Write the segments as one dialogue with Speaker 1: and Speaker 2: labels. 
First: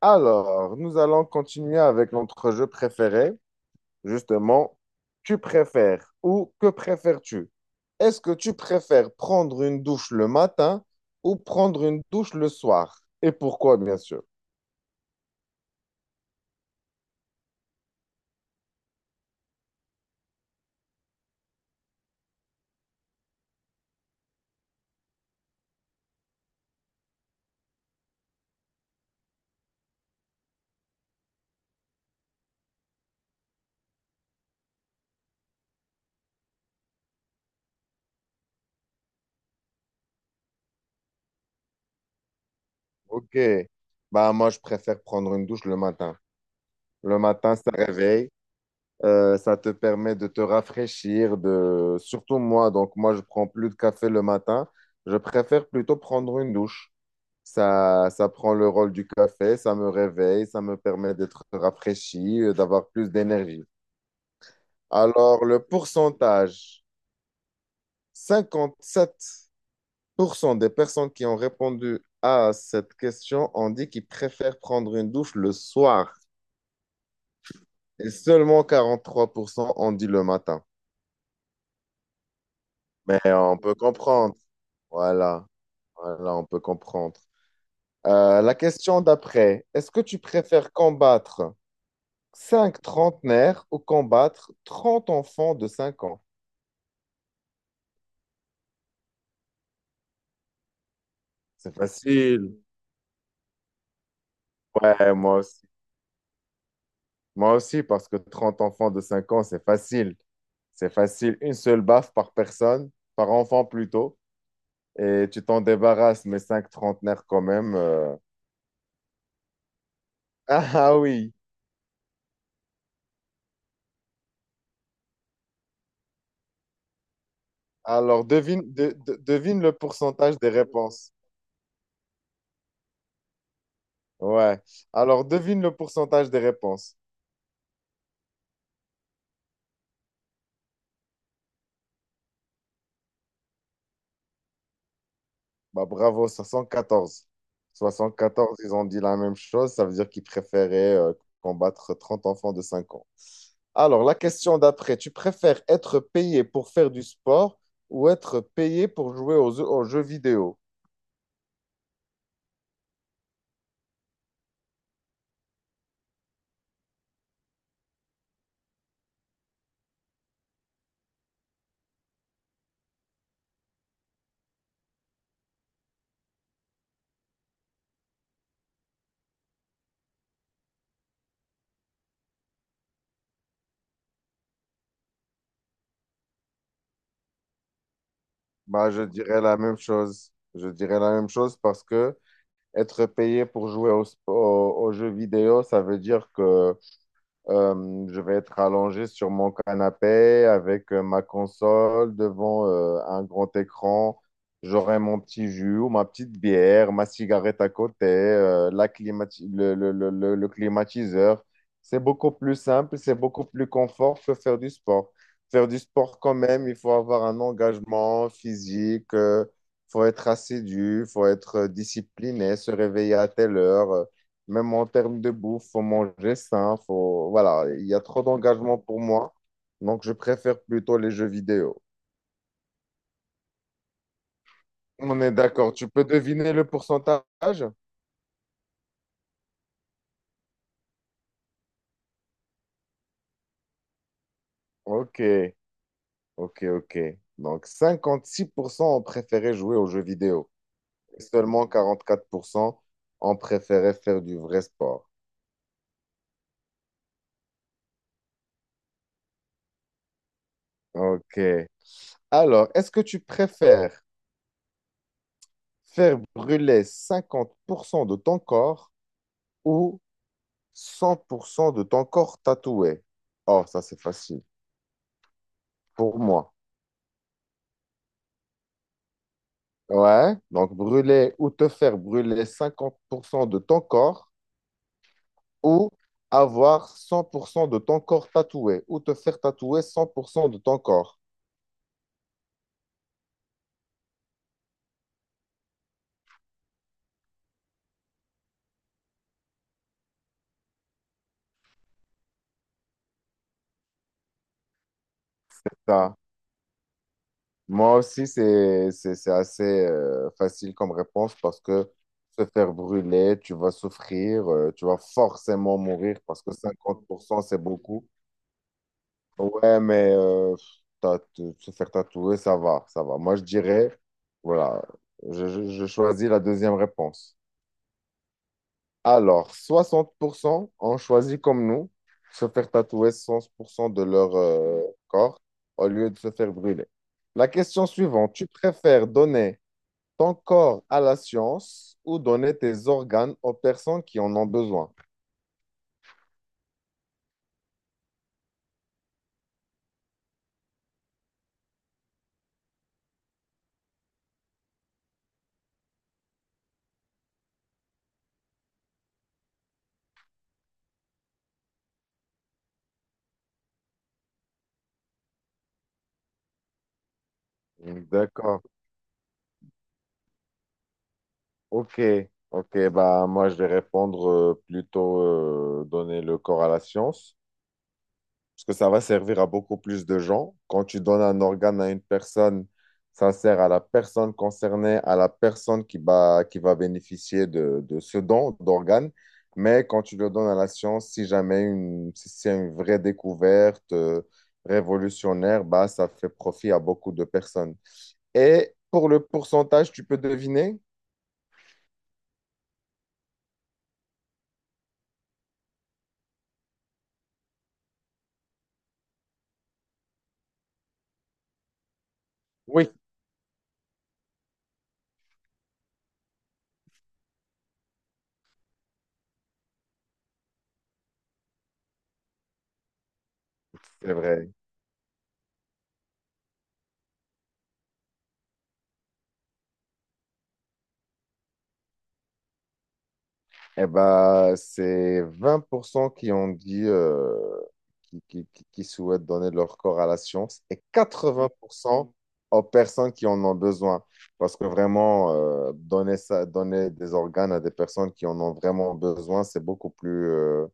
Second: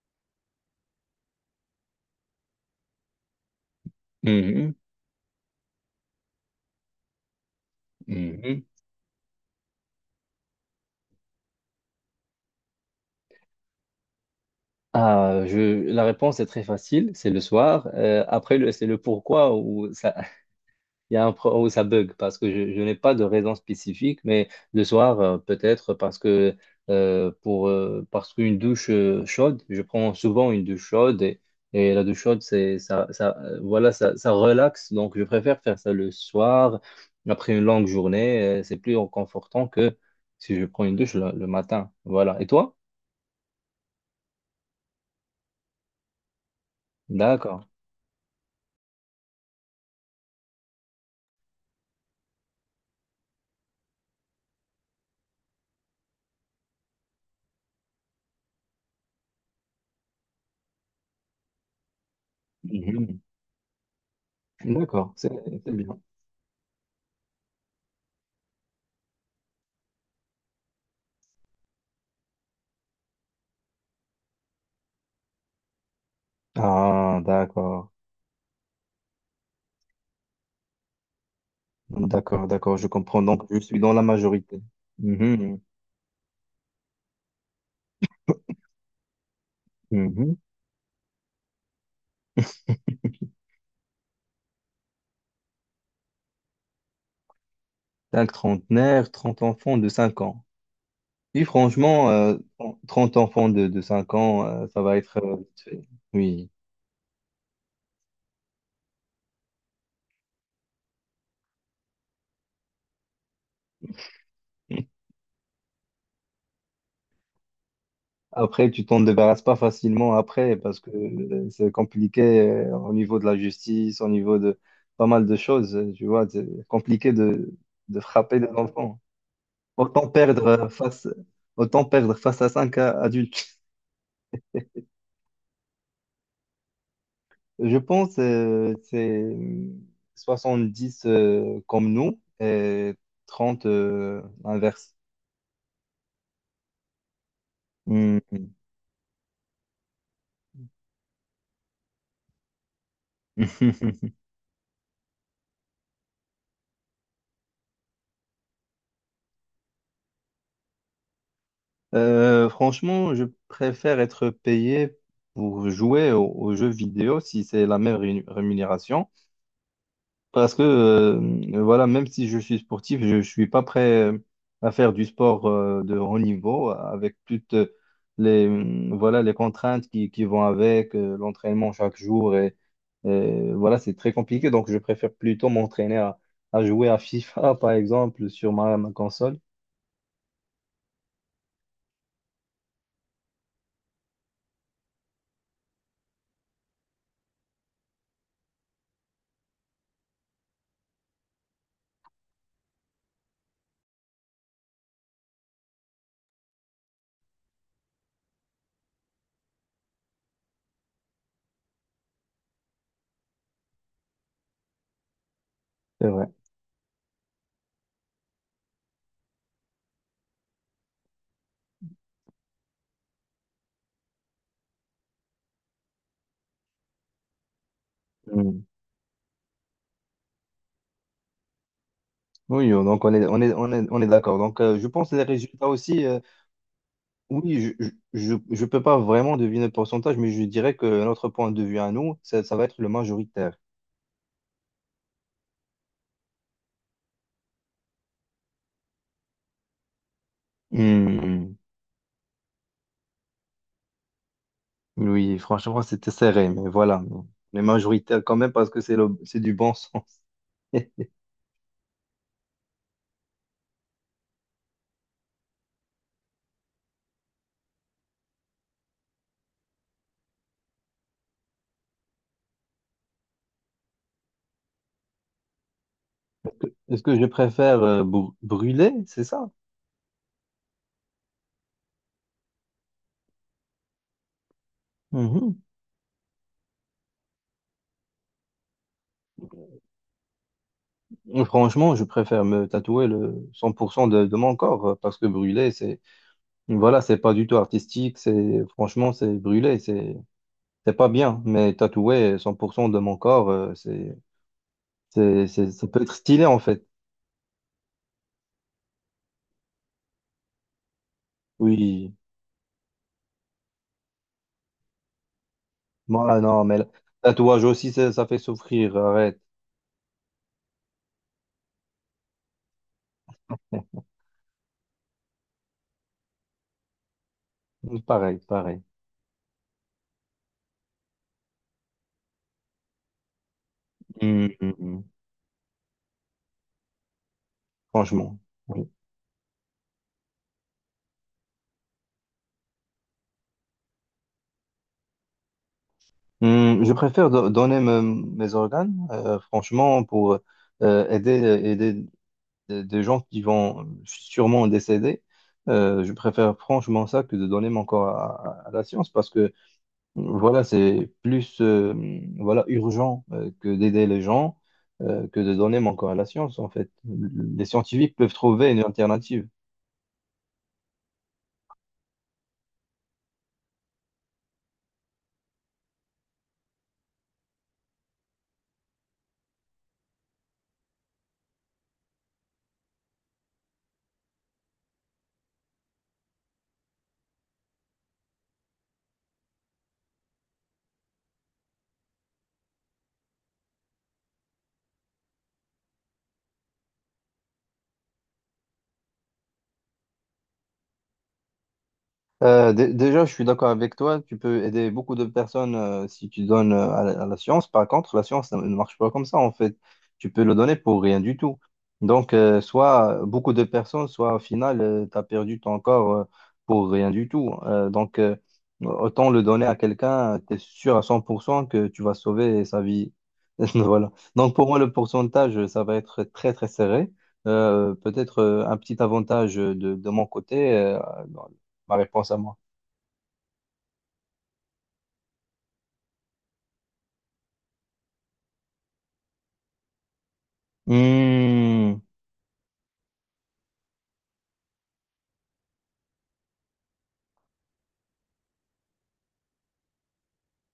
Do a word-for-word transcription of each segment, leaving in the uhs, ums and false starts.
Speaker 1: Alors, nous allons continuer avec notre jeu préféré,
Speaker 2: Mhm,
Speaker 1: justement, tu préfères ou que préfères-tu? Est-ce que tu
Speaker 2: mhm.
Speaker 1: préfères prendre une douche le matin ou prendre une douche le soir? Et pourquoi, bien sûr.
Speaker 2: Ah, je, la réponse est très facile, c'est le soir. Euh, après, le- c'est le pourquoi où ça, il y a un, pro- où ça bug, parce que je, je n'ai pas de raison spécifique, mais le soir, euh, peut-être parce que euh, pour, euh, parce qu'une douche euh, chaude, je prends souvent une douche chaude et, et la douche chaude, c'est, ça, ça, euh, voilà, ça, ça relaxe. Donc, je préfère faire ça le soir, après une longue journée, euh, c'est plus réconfortant que si je prends une douche le le matin. Voilà. Et toi?
Speaker 1: Ok, bah moi je préfère prendre une douche le matin. Le matin,
Speaker 2: D'accord.
Speaker 1: ça réveille, euh, ça te permet de te rafraîchir, de... surtout moi, donc moi je prends plus de café le matin, je préfère plutôt prendre une douche. Ça, ça prend le rôle du café, ça me réveille, ça me permet d'être rafraîchi, euh, d'avoir plus
Speaker 2: Mhm.
Speaker 1: d'énergie.
Speaker 2: D'accord, c'est
Speaker 1: Alors, le
Speaker 2: c'est bien.
Speaker 1: pourcentage, cinquante-sept pour cent des personnes qui ont répondu à cette question ont dit qu'ils préfèrent prendre une douche le soir
Speaker 2: Ah, d'accord,
Speaker 1: et seulement quarante-trois pour cent ont dit le matin.
Speaker 2: d'accord, d'accord, je
Speaker 1: Mais
Speaker 2: comprends. Donc,
Speaker 1: on
Speaker 2: je
Speaker 1: peut
Speaker 2: suis dans la
Speaker 1: comprendre.
Speaker 2: majorité.
Speaker 1: Voilà,
Speaker 2: Mhm.
Speaker 1: voilà, on peut comprendre. Euh, la question d'après, est-ce que tu
Speaker 2: Mhm.
Speaker 1: préfères combattre Cinq trentenaires au combattre trente enfants de cinq ans.
Speaker 2: Cinq trentenaires, trente enfants de cinq ans. Oui,
Speaker 1: C'est
Speaker 2: franchement, euh,
Speaker 1: facile.
Speaker 2: trente enfants de, de cinq ans, euh, ça va
Speaker 1: Ouais,
Speaker 2: être... euh,
Speaker 1: moi
Speaker 2: vite
Speaker 1: aussi.
Speaker 2: fait. Oui.
Speaker 1: Moi aussi, parce que trente enfants de cinq ans, c'est facile. C'est facile. Une seule baffe par personne, par enfant plutôt. Et tu t'en débarrasses, mais cinq trentenaires quand même. euh.
Speaker 2: Après, tu t'en débarrasses pas facilement après
Speaker 1: Ah
Speaker 2: parce que
Speaker 1: ah oui.
Speaker 2: euh, c'est compliqué euh, au niveau de la justice, au niveau de pas mal de choses. euh, Tu vois, c'est compliqué de, de
Speaker 1: Alors,
Speaker 2: frapper des
Speaker 1: devine, de-
Speaker 2: enfants.
Speaker 1: de- devine le
Speaker 2: Autant
Speaker 1: pourcentage
Speaker 2: perdre
Speaker 1: des
Speaker 2: euh, face,
Speaker 1: réponses.
Speaker 2: autant perdre face à cinq adultes.
Speaker 1: Ouais. Alors, devine le pourcentage des réponses.
Speaker 2: Je pense euh, c'est soixante-dix euh, comme nous et trente euh, l'inverse.
Speaker 1: Bah, bravo, soixante quatorze soixante
Speaker 2: Hmm.
Speaker 1: quatorze ils ont dit la même chose, ça veut dire qu'ils préféraient euh, combattre trente enfants de cinq ans. Alors, la question d'après, tu préfères être payé pour faire du sport ou être payé pour jouer aux, jeux- aux jeux vidéo?
Speaker 2: Euh, franchement, je préfère être payé pour jouer aux, aux jeux vidéo si c'est la même rému- rémunération. Parce que euh, voilà, même si je suis sportif, je ne suis pas prêt euh, à faire du sport euh, de haut niveau avec toutes les, euh, voilà, les contraintes qui, qui vont avec euh, l'entraînement chaque jour. Et, et voilà, c'est très compliqué. Donc, je préfère plutôt m'entraîner à, à jouer à FIFA, par exemple, sur ma,
Speaker 1: Bah,
Speaker 2: ma
Speaker 1: je
Speaker 2: console.
Speaker 1: dirais la même chose. Je dirais la même chose parce que être payé pour jouer au sp- aux aux jeux vidéo, ça veut dire que Euh, je vais être allongé sur mon canapé avec euh, ma console devant euh, un grand écran. J'aurai mon petit jus ou ma petite bière, ma cigarette à côté, euh, la climati- le, le- le- le- le climatiseur. C'est beaucoup plus simple, c'est beaucoup plus confort que faire du sport. Faire du
Speaker 2: C'est
Speaker 1: sport
Speaker 2: vrai.
Speaker 1: quand même, il faut avoir un engagement physique, il faut être assidu, il faut être euh, discipliné, se réveiller à telle heure. euh, Même en termes de bouffe, faut manger sain, faut... Voilà, il y a trop
Speaker 2: Mm.
Speaker 1: d'engagement pour moi, donc je préfère plutôt les jeux vidéo.
Speaker 2: Oui, donc on est, on est, on est, on est d'accord. Donc, euh, je pense que
Speaker 1: On
Speaker 2: les
Speaker 1: est
Speaker 2: résultats
Speaker 1: d'accord, tu
Speaker 2: aussi.
Speaker 1: peux
Speaker 2: euh,
Speaker 1: deviner le pourcentage?
Speaker 2: Oui, je je, je peux pas vraiment deviner le pourcentage, mais je dirais que notre point de vue à nous, ça, ça va être le majoritaire.
Speaker 1: Ok, ok, ok. Donc cinquante-six pour cent ont préféré jouer aux jeux vidéo. Et
Speaker 2: Hmm.
Speaker 1: seulement quarante-quatre pour cent ont préféré faire du vrai sport.
Speaker 2: Oui, franchement, c'était serré, mais voilà. Les majoritaires quand même, parce que c'est le, c'est du bon sens.
Speaker 1: Ok. Alors, est-ce que tu préfères faire brûler cinquante pour cent de ton corps ou cent pour cent de ton corps tatoué? Oh, ça c'est facile pour moi.
Speaker 2: Est-ce que je préfère euh, br- brûler, c'est ça?
Speaker 1: Ouais, donc brûler ou te faire brûler cinquante pour cent de ton corps
Speaker 2: Mhm.
Speaker 1: ou avoir cent pour cent de ton corps tatoué ou te faire tatouer cent pour cent de ton corps.
Speaker 2: Franchement, je préfère me tatouer le cent pour cent de, de mon corps, euh, parce que brûler, c'est, voilà, c'est pas du tout artistique, c'est, franchement, c'est brûler, c'est, c'est pas bien, mais tatouer cent pour cent de mon corps, euh, c'est, C'est, c'est- ça peut être
Speaker 1: Ça,
Speaker 2: stylé en fait.
Speaker 1: moi aussi, c'est, c'est, c'est assez euh, facile comme réponse parce que
Speaker 2: Oui.
Speaker 1: se faire brûler, tu vas souffrir, euh, tu vas forcément mourir
Speaker 2: Moi,
Speaker 1: parce que
Speaker 2: non, mais le
Speaker 1: cinquante pour cent, c'est
Speaker 2: tatouage aussi,
Speaker 1: beaucoup.
Speaker 2: ça, ça fait souffrir. Arrête.
Speaker 1: Ouais, mais euh, tatou- se faire tatouer, ça va, ça va. Moi, je dirais, voilà, je, je- je choisis la deuxième réponse.
Speaker 2: Pareil, pareil.
Speaker 1: Alors, soixante pour cent ont choisi comme nous, se faire tatouer soixante pour cent de leur
Speaker 2: Mm, mm,
Speaker 1: euh,
Speaker 2: mm.
Speaker 1: corps au lieu de se faire brûler. La question suivante,
Speaker 2: Franchement.
Speaker 1: tu
Speaker 2: Oui.
Speaker 1: préfères donner ton corps à la science ou donner tes organes aux personnes qui en ont besoin?
Speaker 2: Mm, je préfère do- donner me- mes organes, euh, franchement, pour euh, aider, aider des des gens qui vont sûrement décéder. Euh, je préfère franchement ça que de donner mon corps à, à- à la science parce que voilà, c'est plus euh, voilà, urgent euh, que d'aider les gens, euh, que de donner mon corps à la science, en fait. Les scientifiques peuvent
Speaker 1: D'accord.
Speaker 2: trouver une alternative.
Speaker 1: Ok, ok, bah moi je vais répondre euh, plutôt euh, donner le corps à la science, parce que ça va servir à beaucoup plus de gens. Quand tu donnes un organe à une personne, ça sert à la personne concernée, à la personne qui va, qui va bénéficier de, de ce don d'organe. Mais quand tu le donnes à la science, si jamais une, si c'est une vraie découverte euh, révolutionnaire, bah ça fait profit à beaucoup de personnes. Et pour le pourcentage, tu peux deviner?
Speaker 2: Euh, dé- déjà, je suis d'accord avec toi. Tu peux aider beaucoup de personnes euh, si tu donnes euh, à, la à la science. Par contre, la science ne ne marche pas comme ça, en fait. Tu peux le donner pour rien du tout. Donc, euh,
Speaker 1: Oui,
Speaker 2: soit euh, beaucoup de personnes, soit au final, tu as perdu ton corps euh, pour rien du tout. Euh, donc, euh, autant le donner à quelqu'un, tu es sûr à cent pour cent que tu vas sauver sa vie. Voilà.
Speaker 1: c'est vrai.
Speaker 2: Donc, pour moi, le pourcentage, ça va être très, très serré. Euh, peut-être euh, un petit avantage de, de mon côté. Euh, ma réponse à moi.
Speaker 1: Eh ben, c'est vingt pour cent qui ont dit euh, qui, qui- qui- qui souhaitent donner leur corps à la science et quatre-vingts pour
Speaker 2: Hmm,
Speaker 1: cent aux personnes qui en ont besoin. Parce que vraiment, euh, donner ça, donner des organes à des personnes qui en ont vraiment besoin, c'est beaucoup plus, euh,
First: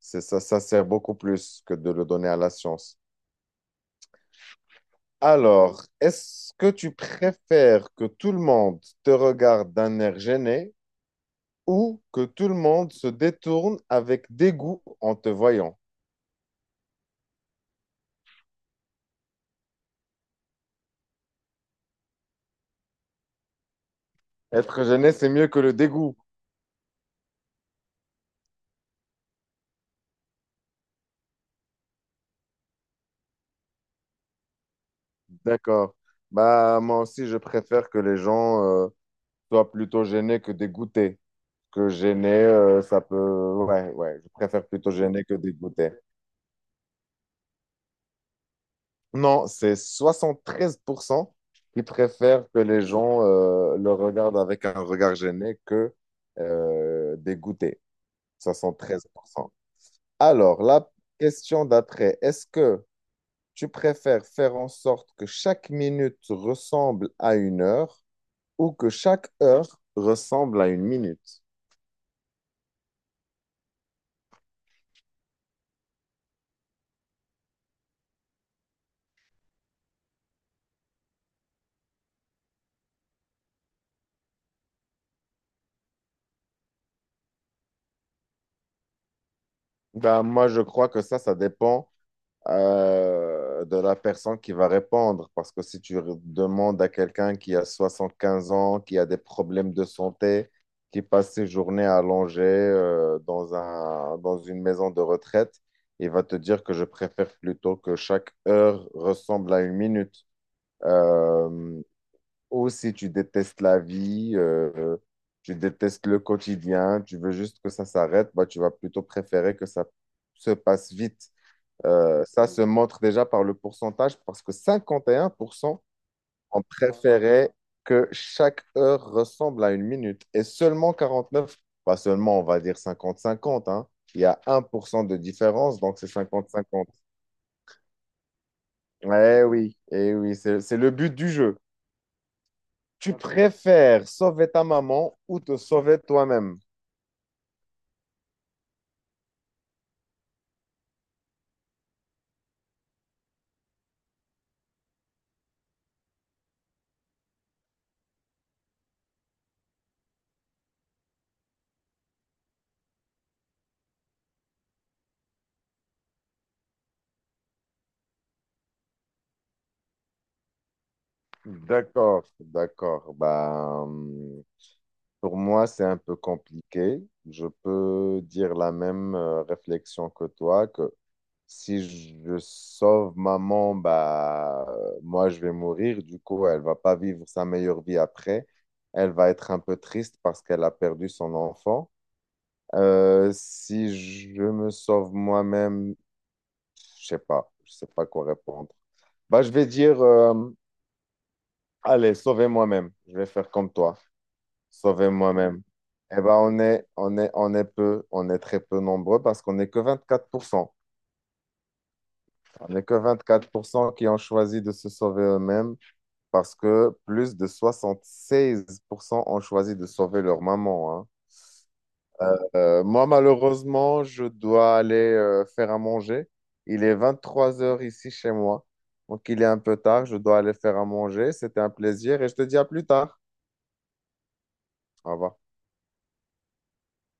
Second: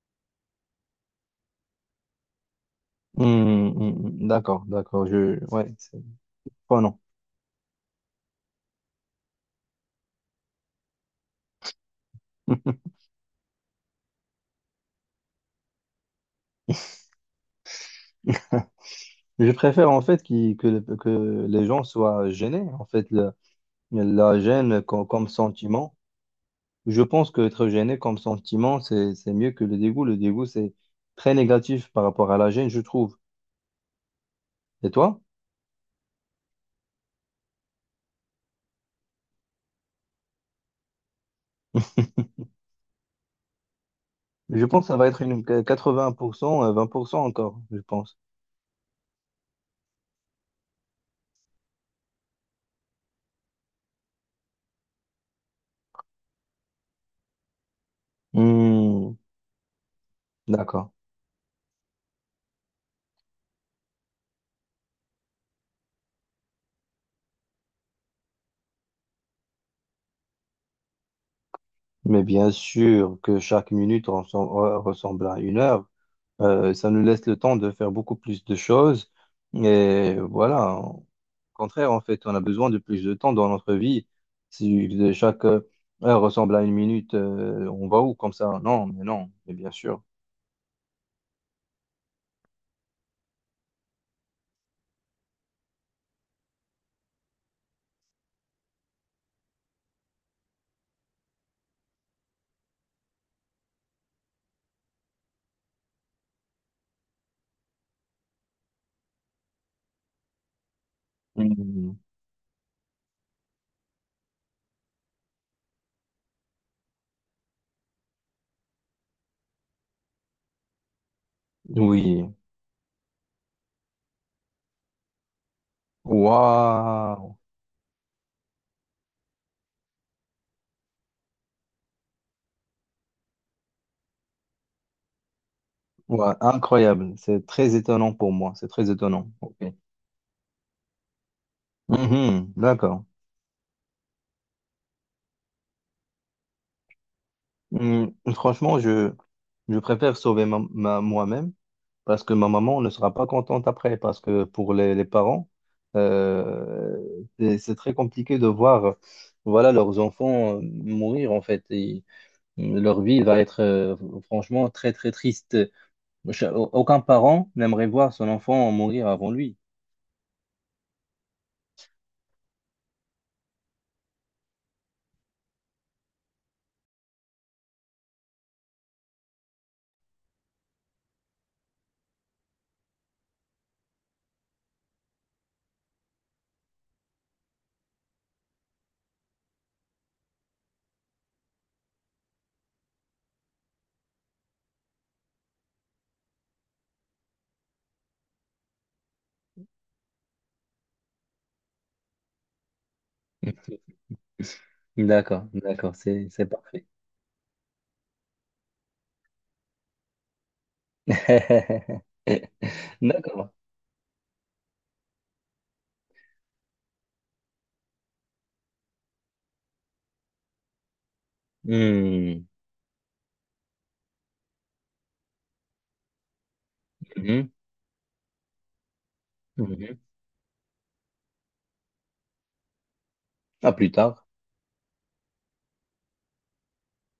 Speaker 1: c'est, ça, ça sert beaucoup plus que de le donner à la science.
Speaker 2: hmm, hmm, d'accord, d'accord. Je, ouais,
Speaker 1: Alors,
Speaker 2: c'est
Speaker 1: est-ce que
Speaker 2: pas
Speaker 1: tu
Speaker 2: non.
Speaker 1: préfères que tout le monde te regarde d'un air gêné ou que tout le monde se détourne avec dégoût en te voyant?
Speaker 2: Je préfère en fait qui- que, le- que les gens soient gênés. En fait, le- la gêne
Speaker 1: Être
Speaker 2: co-
Speaker 1: gêné,
Speaker 2: comme
Speaker 1: c'est mieux que le
Speaker 2: sentiment.
Speaker 1: dégoût.
Speaker 2: Je pense que être gêné comme sentiment, c'est, c'est mieux que le dégoût. Le dégoût, c'est très négatif par rapport à la gêne, je trouve. Et toi?
Speaker 1: D'accord. Bah, moi aussi, je préfère que les gens euh, soient plutôt gênés que dégoûtés. Que gêné, euh, ça peut. Ouais, ouais, je
Speaker 2: Je
Speaker 1: préfère
Speaker 2: pense
Speaker 1: plutôt
Speaker 2: que ça va être
Speaker 1: gêné que
Speaker 2: une
Speaker 1: dégoûté.
Speaker 2: quatre-vingts pour cent, euh, vingt pour cent encore, je pense.
Speaker 1: Non, c'est soixante treize pour cent qui préfèrent que les gens euh, le regardent avec un regard gêné que euh, dégoûté. soixante-treize
Speaker 2: Hmm,
Speaker 1: pour cent. Alors,
Speaker 2: d'accord.
Speaker 1: la question d'après, est-ce que Tu préfères faire en sorte que chaque minute ressemble à une heure ou que chaque heure ressemble à une minute?
Speaker 2: Mais bien sûr que chaque minute ressemble, ressemble à une heure. Euh, ça nous laisse le temps de faire beaucoup plus de choses. Et voilà, au contraire, en fait, on a besoin de plus de temps dans notre vie. Si de chaque euh, heure ressemble à une minute, euh, on va où comme ça? Non, mais non, mais bien sûr.
Speaker 1: Ben, moi, je crois que ça, ça dépend euh, de la personne qui va répondre. Parce que si tu re- demandes à quelqu'un qui a soixante-quinze ans, qui a des problèmes de santé, qui passe ses journées allongées euh, dans un, dans une maison de retraite, il va te dire que je préfère plutôt que chaque heure ressemble à une minute. Euh,
Speaker 2: Mhm.
Speaker 1: ou si tu détestes la vie, euh, tu détestes le quotidien, tu veux juste que ça s'arrête, bah, tu vas plutôt préférer que ça se passe vite. Euh,
Speaker 2: Oui.
Speaker 1: ça se montre déjà par le pourcentage parce que cinquante et un pour cent ont
Speaker 2: Waouh!
Speaker 1: préféré que chaque heure ressemble à une minute et seulement quarante-neuf, pas seulement on va dire cinquante cinquante, hein. Il y a un pour cent de différence, donc c'est
Speaker 2: Waouh,
Speaker 1: cinquante cinquante.
Speaker 2: incroyable. C'est très étonnant pour moi. C'est très étonnant.
Speaker 1: Eh
Speaker 2: Ok.
Speaker 1: oui, eh oui, c'est c'est le but du jeu.
Speaker 2: Mhm, d'accord.
Speaker 1: Tu préfères sauver ta maman ou te sauver toi-même?
Speaker 2: Hum, franchement, je, je préfère sauver ma, ma- moi-même parce que ma maman ne sera pas contente après. Parce que pour les, les parents, euh, c'est c'est très compliqué de voir, voilà, leurs enfants euh, mourir en fait. Et, hum, leur vie va être euh, franchement très très triste. Cha- Aucun parent n'aimerait voir son enfant mourir avant lui.
Speaker 1: D'accord, d'accord. Bah, hum, pour moi, c'est un peu compliqué. Je peux dire la même euh, réflexion que toi, que si je sauve maman, bah, euh, moi, je vais mourir. Du coup, elle va pas vivre sa meilleure vie après. Elle va être un peu triste parce qu'elle a perdu son enfant. Euh, si je me sauve moi-même, je sais pas. Je sais pas quoi répondre. Bah, je vais dire, euh, allez, sauvez moi-même. Je vais faire comme toi. Sauvez
Speaker 2: D'accord,
Speaker 1: moi-même.
Speaker 2: d'accord,
Speaker 1: Eh
Speaker 2: c'est
Speaker 1: ben,
Speaker 2: c'est
Speaker 1: on
Speaker 2: parfait.
Speaker 1: est, on est, on est peu, on est très peu nombreux parce qu'on n'est que vingt-quatre pour cent. On n'est que
Speaker 2: D'accord.
Speaker 1: vingt-quatre pour cent qui ont choisi de se sauver eux-mêmes parce que plus de soixante seize pour cent ont choisi de sauver leur maman, hein. Euh,
Speaker 2: Hum,
Speaker 1: euh, moi, malheureusement, je dois aller euh, faire à manger. Il est
Speaker 2: hum,
Speaker 1: vingt-trois heures ici chez moi. Donc, il est un peu
Speaker 2: hum.
Speaker 1: tard. Je dois aller faire à manger. C'était un plaisir et je te dis à plus tard.
Speaker 2: À plus tard.
Speaker 1: Au revoir.